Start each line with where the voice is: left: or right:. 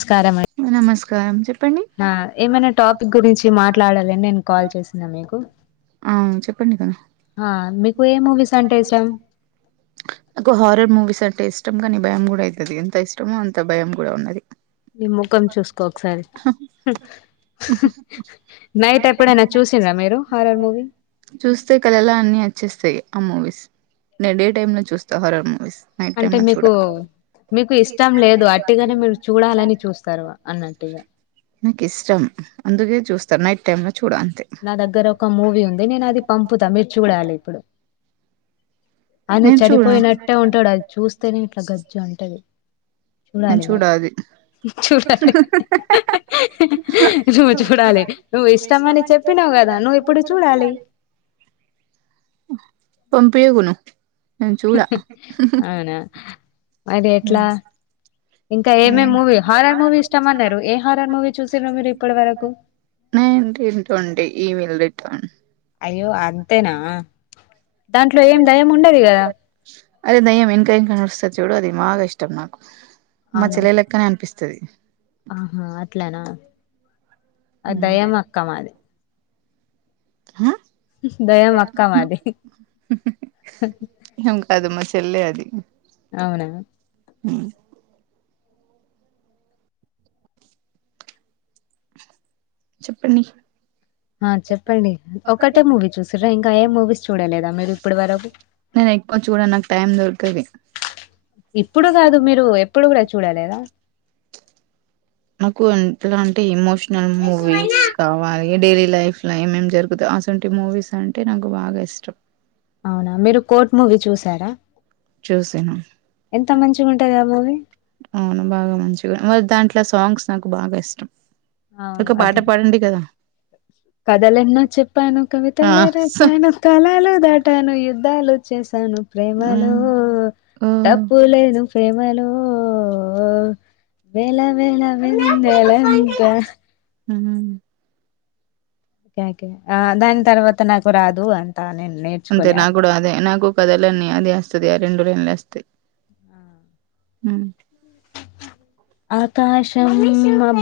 left: నమస్కారం అండి
right: నమస్కారం చెప్ప
left: ఆ ఏమైనా టాపిక్ గురించి మాట్లాడాలని నేను కాల్ చేసిన మీకు
right: ఆ చెప్పండి కదా
left: ఆ మీకు ఏ మూవీస్ అంటే ఇష్టం
right: నాకు హారర్ మూవీస్ అంట ఇష్ ఇష్టం కానీ భయం కూడా అవుతుంది ఎంత ఇష్టమో అంత భయం కూడా ఉన్నది
left: మీ ముఖం చూసుకో ఒకసారి నైట్ ఎప్పుడైనా చూసిండ్రా మీరు హారర్ మూవీ
right: చూస్తే కళలు అన్ని వచ్చేస్తాయి ఆ మూవీస్ నేను ఏ డే టైమ్ లో చూస్తా హరర్ మూవీస్ నైట్ టైమ్
left: అంటే
right: లో చూడ
left: మీకు మీకు ఇష్టం లేదు అట్టిగానే మీరు చూడాలని చూస్త
right: నాకు ఇష్టం అందుకే చూస్తా నైట్ టైమ్ చూడ అంతే
left: నా దగ్గర ఒక మూవీ ఉంది నేను అది పంపుతా మీరు చుడాలి ఇప్పుడు ఆయన
right: నేను చూడ
left: చనిపోయినట్టే ఉంటాడు అది చూస్తేనే ఇట్లా గజ్జు ఉంటది
right: నేను చూడ అది
left: చూడాలి నువ్వు చూడాలి నువ్వు ఇష్టమని చెప్పినవ్వు వు కదా నువ్వు ఇప్పుడు చూడాలి
right: పంపించకు నేను చూడ
left: అయిన ఎట్లా ఇంకా ఏమే మూవీ హారార్ మూవీ ఇష్టామ అన్నారు ఏ హారర్ మూవీ చూసారు మీరు ఇప్పటి వరకు
right: నడి రంటడి ఈమెయిల్ రిటర్న్
left: అయ్యో అంతేనా దాంట్లో ఏం దయం ఉండది కదా
right: అదే దయ్యం ఇంకా ఇంకా నడుస్తుంది చూడు అది బాగా ఇష్టం నాకు మా
left: అవునా
right: చెల్ల లెక్కనే అనిపిస్తుంది
left: ఆహా అట్లనా ఆ దయ్యం అక్క అది దయం అక్క మాది
right: ఏం కాదు మ పిళ్ళై అది
left: అవునా
right: హ్మ్మ్ చెప్పండి
left: ఆ
right: చెప్పండి
left: ఒకటే మూవీ
right: ఒకే
left: చూసిర్రా ఇంకా ఏ మూవీస్ చూడలేదా మీరు ఇప్పటి వరకు
right: ఎక్కువ చూడా నాకు టైం దొరకది
left: ఇప్పుడు కాదు మీరు ఎప్పుడు కూడా చూడాలేదా
right: నాకు ఇట్లాంటి ఇమోషనల్ మూవీస్ కావాలి డైలీ లైఫ్లో ఏమేం జరుగుత అసవంటి మూవీస్ అంటే నాకు బాగా ఇష్టం
left: అవునా మీరు కోర్ట్ మూవీ చూసారా
right: చూసను
left: ఎంత మంచిగా ఉంటది ఆ మూవీ
right: అవును బాగా మంచి మరి దాంట్లో సాంగ్స్ నాకు బాగా ఇష్టం ఒక పాట పాడండి కదా
left: కథలెనో చెప్పాను కవిత
right: ఆ
left: లే
right: స
left: రాసను కాలాలు దాటాను యుద్ధాలు చే చేసా ను ప్రేమలో
right: ఓ
left: తప్పు లేదు ప్రేమలో ఓ వేళ వేళ వెందేలంత
right: హ్మ్మ్
left: కే ఆ దాని తర్వాత నాకు రాదు అంతా నేను నేర్చుకొని ఆ
right: కదలన్నీ అదివస్తుంది ఆ రెండు లైన్ల వస్తయి హ్మ్మ్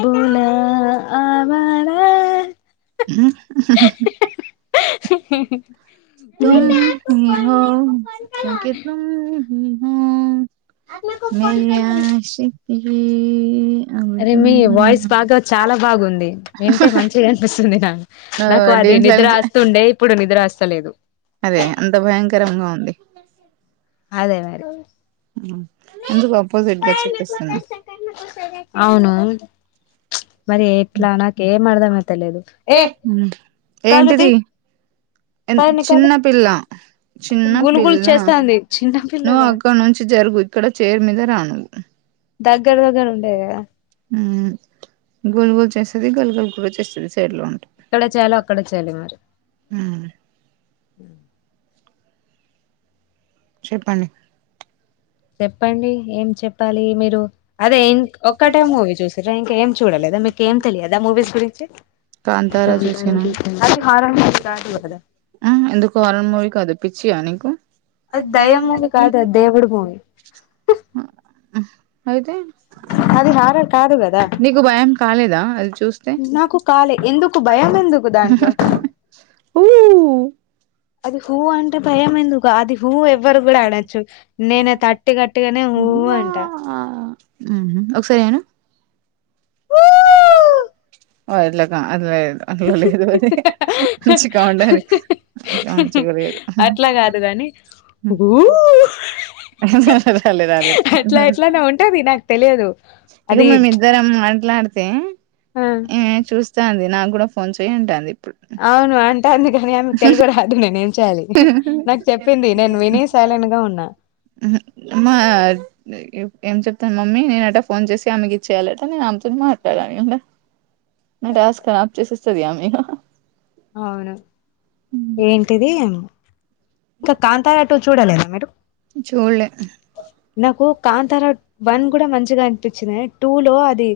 left: తులా
right: తుమ్ హీ హూ మీయాసిపి
left: అరే మీ వాయిస్ బాగా చాలా బాగుంది వింటే మంచిగా అనిపిస్తుంది నాకు
right: ఆ
left: నాకు అది అది
right: దేంట్లో
left: నిద్ర
right: అయినా
left: వస్తుండే ఇప్పుడు నిద్ర వస్తలేదు
right: అదే అంత భయంకరంగా ఉంది
left: అదే మరి
right: ఎందుకు ఆపోజిట్గా చెప్పిస్తున్నా
left: అవును మరి ఎట్లా నాకేం అర్థమైతలేదు ఏ కాళ్ళు తీ
right: ఏంటిది ఎ
left: పైన నీ కాళ్ళు
right: చిన్న పిల్ల చిన్న
left: గులుగులు
right: పిల్ల
left: చేస్తాంది
right: నువ్వు
left: చిన్నపిల్లగా
right: అక్కడ నుంచి జరుగు ఇక్కడ చైర్ మీద రానువు
left: దగ్గర దగ్గర ఉండేది కదా
right: గోలు గోల్ చేస్తుది గోలు గోలు కూడా చేస్తుంది సైడ్ లో ఉంటంది
left: ఇక్కడే చేలో అక్కడే చేయాలి మరి
right: ఆ
left: ఆ
right: చెప్పండి
left: చెప్పండి ఏం చెప్పాలి మీరు అదే ఇం ఒక్కటే మూవీ చూసారా ఇంక ఏం చూడలేదు అద మీకేం తెలియదా మూవీస్ గురించి
right: కాంతారా చూసిన
left: అదిే హారద
right: ఎందుకు అరంమొయి కదిపిించి అ
left: అది దయ మూవ కాదు అ దేవుడు మూవి
right: అయితే
left: హు అది హారర్ కాదు కదా
right: నీకు భయం కాలేదా అది చూస్తే
left: నాకు కాలే ఎందుకు భయం ఎందుకు దాంట్లో
right: ఊ
left: అది హూ అంటే భయం ఎందుకు అది హూ ఎవ్వరు కూడా ఆడచ్చు నేనే తట్ పట్టి కట్టుగానే ఊ అంట
right: ఉ ఒకసారి అేనా ఓ ఎలా కా అదిదు అందులో లేదు అది మంచిగా ఉండాలి అట్ మంచిగా లేదు
left: అట్లా కాదు ఊ
right: రాలే రాలేదు
left: అట్లా ఎట్లానే ఉంటది నాకు తెలియదు
right: ఇగ
left: అది
right: మే ఇద్దర మాట్లాడితే
left: ఆ
right: ఏ చూస్తా అంది నాకు కూడా ఫోన్ చేయంటాంది
left: అవును అంటే అంది కాని ఆమె తెలుగు రాదు నేను ాలి నాకు చెప్పింది నేను వినేయ్ సైలెంట్ గా ఉన్నా
right: మా ఏం చెప్తాను మమ్మీ నేనట ఫోన్ చేసి ఆమెకి ఇచ్చేయాలిట నేను అమ్తోని మాట్లాడనింట నంటే ఆస్కరాప్ చేసిస్తదియా మీ
left: అవును ఏంటిది ఇంకా కాంతారాట చూడాలద మీరు
right: చూడలే
left: నాకు కాంతారావు వన్ కూడా మంచిగా అనిపించింది టూ లో అది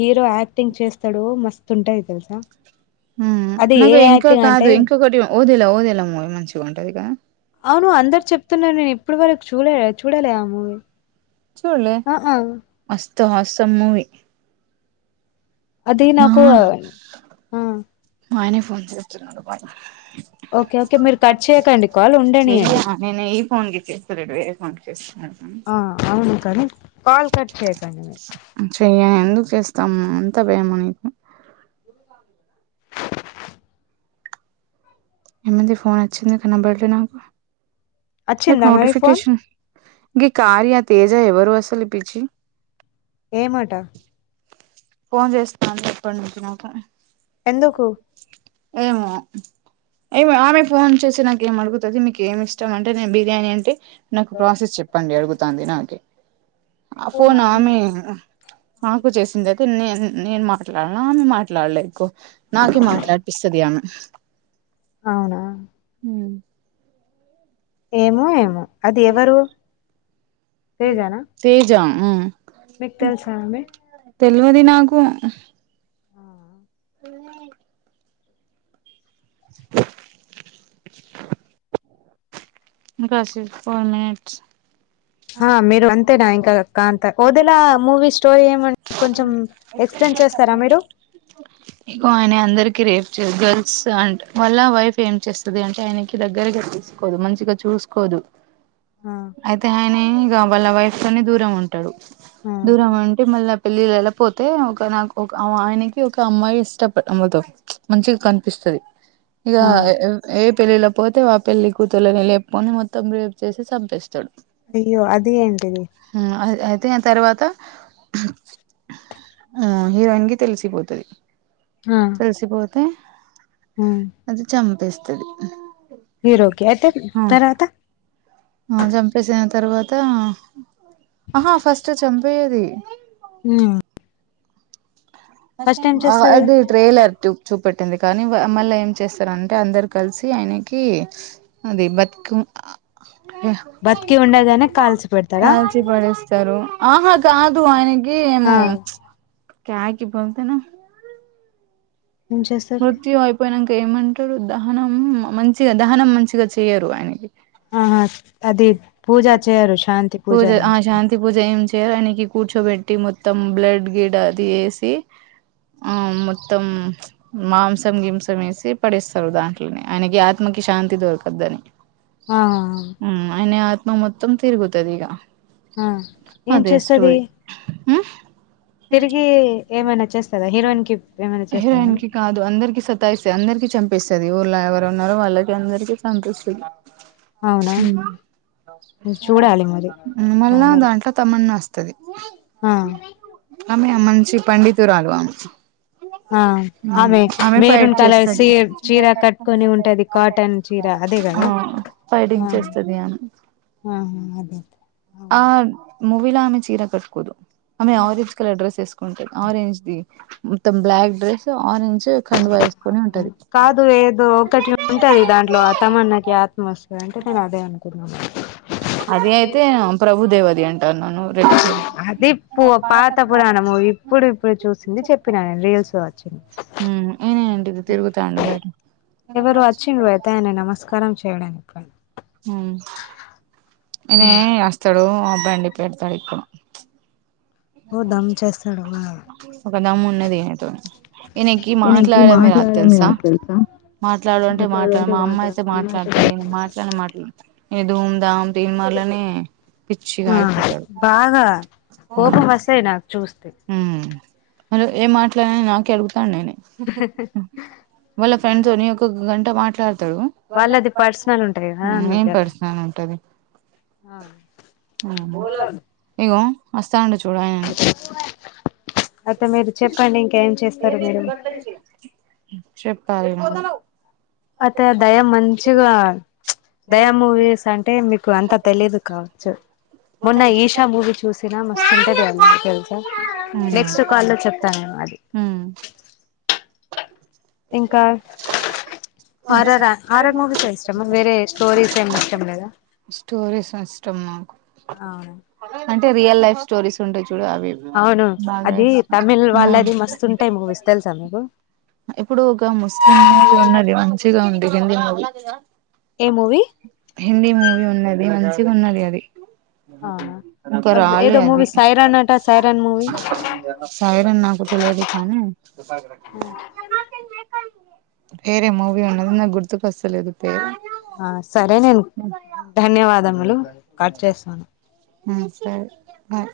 left: హీరో యాక్టింగ్ హీరో యాక్టింగ్ మస్త్ ఉంతది
right: నాక ఇంకా కాదు ఇంకొకటి ఓదేలా ఓదేలా మ మంచిగా ఉంటుది క
left: అవును అందరు చెప్తున్న నేను ఇప్పుడు వరకు చూడలేము ఆ ఆ
right: సమూవి
left: అది నాకు ఆ
right: మాయనే ఫోన్ చేస్తున్నాడు బ
left: ఓకే ఓకే మీరు కట్ చేయకండి కాల్
right: స
left: ఉండనియండి
right: అనే న ఫోన్ చేస్త రెడ్ వే ఫోన్ చేస్త
left: ఆ అవును కానీ కల్ కట్ కక
right: చెయ్యని ఎందుకు చేస్తాము ఎంత భేమో నీకు ఏమంది ఫోన్ వచ్చింది ఇ నంబర్లో నాకు నాకు
left: వచ్చిందా మరి ఫోన్
right: నోటిఫికేషన్ ఇంక కార్ ఆ తేజ ఎవరు అసలు ఈ పిచి
left: ఏ మాట
right: ఫోన్ చేస్తాను ఎప్పటి నుంచి మాకు
left: ఎందుకు
right: ఏమో ఏమి ఆమె ఫోన్ చేసి నాక ఏం అడుగుతుది మీకు ఏమి ఇష్టం అంటే నేను బిర్యానీ అంటే నాకు ప్రాసెస్ చెప్పండి అడుగుతుంది నాకే ఆ ఫోన్ ఆమె మాకు చేసిందే నేను మాట్లాడాల ఆమె మాట్లాడలే ఎక్కువ నాక మాట్లాడిపిస్తది ఆమె
left: అవునా
right: హ్మ్
left: ఏమో ఏమో అది ఎవరు తేజానా
right: తేజా
left: మీకు తెలుసా అమ్మే
right: తెలివది నాకు
left: ఆ
right: బ కాసి ఫర్ మనిట్స్
left: మీరు అంతేనా ఇంకా కాంత వదెలా మూవీ స్టోరీ ఏమంటే కొంచెం ఎక్స్
right: ఇకు అనే అందరికి రేఫ గర్ల్స్ అంట వాళ్ళ వైఫ్ ఏం చేస్తుంది అంటే ఆయనకి దగ్గరగా తీసుకోదు మంచిగా చూసుకోదు
left: ఆ
right: అయితే ఆయన ఇక వాళ్ళ వైఫ్ కొని దూరం ఉంటు
left: ఆ
right: దూరం అంటే మళ్ళీ పెళ్ళిళ్లలా పోతే ఒక నాకు ఆయనకి ఒక అమ్మాయి ఇష్టపదు మంచిగా కనిపిస్తది ఇగా
left: ఆ
right: ఏ పెళ్లిలకు పోతే వా పెళ్ళలి కూతుర్రుని లేపుకొని మొత్తం రేపు చేసి చంపేస్తాడు
left: అయ్యో అది ఏంటది
right: అయితే ఆ తర్వాత ఆ హీరోయిన్ కి తెలిసిపోతది
left: ఆ
right: తెలిసిపోతే
left: ఉమ్
right: అది చంపేస్తది
left: హీరోకి అయితే తర్వాత
right: ఆ చంపేసిన తర్వాత ఆహా ఫస్ట్ చంపయది
left: ఉమ్ ఫస్ట్ ఏం చేస్తది
right: అది ట్రైలర్ చూప్ చూపట్టటింది కానీ మళ్ళీ ఏం చేస్తారంటే అందరు కలిసి ఆయనకి అది బతుకు
left: బతికి ఉండగానే కాల్చి పెడతాడా
right: కాల్సి పడేస్తారు ఆహా కాదు ఆయనకి
left: ఆ
right: ఏమో క్యాకి బోల్తేనా
left: ఏం చేస్తారు
right: మృత్యుయిపోయినాక ఏమ దహనం మంచిగా దహనం మంచిగా చెయరు ఆయనకి
left: ఆహా అది
right: పూజ
left: చేయరు శాంతి
right: పూజ శాంతి పూజా ఏం చే చేరానికి కూర్చోబెట్టి మొత్తం బ్లడ్ గిడ్ అది వేసి ఆ మొత్తం మాంసం గింసం వేసి పడేస్తారు దాంట్లోని ఆయనకి ఆత్మకి శాంతి దొరకదని
left: ఆ
right: అయిన ఆత్మ మొత్తం తిరుగుతది ఇగ
left: ఆ ఏం
right: అదే
left: చేస్తది
right: స్టోరీ ఉమ్
left: తిరిగి ఏమైనా చేస్తారా హీరోయిన్ కి ఏమైనా చేస్తా
right: కాదు అందరికి సత అందరిక చంపిస్తుది ఊళ్ళ ఎవరు ఉన్నారో వాళ్ళకి అందరికీ చంపేస్తది
left: అవునా చూడాలి మరి
right: మళ్ళా
left: తాందర
right: దాంట్లో తమన్నా వస్తా
left: ఆ
right: సం మంచి పండితురాలు
left: ఆ
right: ఆమె బయట
left: మెరూన్ కలర్ సీ
right: చేస్తంది
left: చీర కట్టుకొని ఉంటది కాటన్ చీర అదే
right: ఆ
left: కదా
right: ఫైడింగ్ చేస్తుది అని
left: ఆ అదే
right: మూవీలో ఆమె చీర కట్టుకోదు ఆమె ఆరెంజ్ కలర్ డ్రెస్ వేసుకుంటాంది ఆరెంజ్ది మొత్తం బ్లాక్ డ్రెస్ ఆరంజ్ కఖండువ వేసుకొని
left: అవును
right: ఉంటది
left: కాదు ఏదో ఒకటి ఉంటది దాంట్లో ఆ తమన్నాకి ఆత్మ వస్తది అంటే నేను అదే అనుకున్నాను
right: అది అయితే ప్రభుదేవ్ అది అంటారున్నాను రెడ్
left: అది పొ పాత పురాన మూవీ, ఇప్పుడు ఇప్పుడు చూసింది చెప్పిన నేను రీల్స్లో వచ్చింది.
right: ఉ ఈనేంటిది తిరుగుతాండు బయట
left: ఎవరు వచ్చిండు అయితే ఆయన నమస్కారం చేయడానికన్
right: ఉ అనే అస్తడూ ఆ బండి పెడ్తడు ఇప్పుడు
left: ఓ దమ్ చేస్తాడా వ
right: ఒక దమ్ ఇయనతోని, ఈయనకి
left: నేను ఎగ్జిబిషన్
right: మాట్లాడమే రాద్ తెలుసా. మాట్లాడు అంటే మాట్ల, మా అమ్మ అయితే మాట్లాడుతది. మాట్లానే మాటలు ఏదో దీన్ వల్లనే పిచ్చిగ
left: ఆ
right: అయిపోతడు
left: బాగా
right: ఉ
left: కోపం వస్తాయి నాకు చూస్తే
right: అరు ఏం మాట్లాడిన నాకే అడుగుతా నేనె వాళ్ళ ఫ్రెండ్ తోని ఒకొక గంట మాట్లాడ్ తడు.
left: వాళ్ళది పర్సనల్ ఉంటాయి కదా
right: ఉ ఏం
left: అందుకే అక్క
right: పర్సనల్ ఉంటది?
left: ఆ
right: ఇగో వస్తాండు చూడు ఆయననే
left: అయితే మీరు చెప్పండి, ఇంక ఏం చేస్తరు మీరు?
right: తాగినా
left: అతే దయ మంచిగా దయా మూవీస్ అంటే మీకు అంత తెలిదు కావచ్చు మొన్న ఈశా మూవి చూసిన, మస్తు ఉంటది ఆ మూవీ తెల్సా. నెక్స్ట్ కల్ చెప్తనే అది
right: ఇంకా
left: హారర్ ఆ హారర్ మూవీసే ఇష్టమా, వేర స్టోరీస్ ఏం ఇష్టం లేదా?
right: స్టోరీస్ ఇష్టం నాకు.
left: అవునా
right: అంటే రియల్ లైఫ్ స్టోరీస్ ఉంటయి చు
left: అవును అది తమిళ్
right: ఇష్టం
left: వాళ్ళది మస్తుంటయి మూవీస్, తెల్సా మీకు?
right: ఇప్పుడు ఒక ముస్లిం మూవీ ఉన్నది, మంచిగా ఉంది హిందీ మూవీ.
left: ఏ మూవీ
right: హిందీ మూవీ ఉన్నది, మంచిగున్నది అది.
left: ఆ
right: ఇంక రాలే
left: ఏదో
right: అది.
left: మూవీ సైరాన్ అట సైరాన్ మూవీ
right: సైర నా తెల్వదు కానీ ఏరే మూవి ఉన్నది, నాకు గుర్తుకొస్తలేదు పేరు.
left: ఆ సరే నేన్, ధన్యవాదములు కట్ చేస్తాను.
right: ఉ సరే బాయ్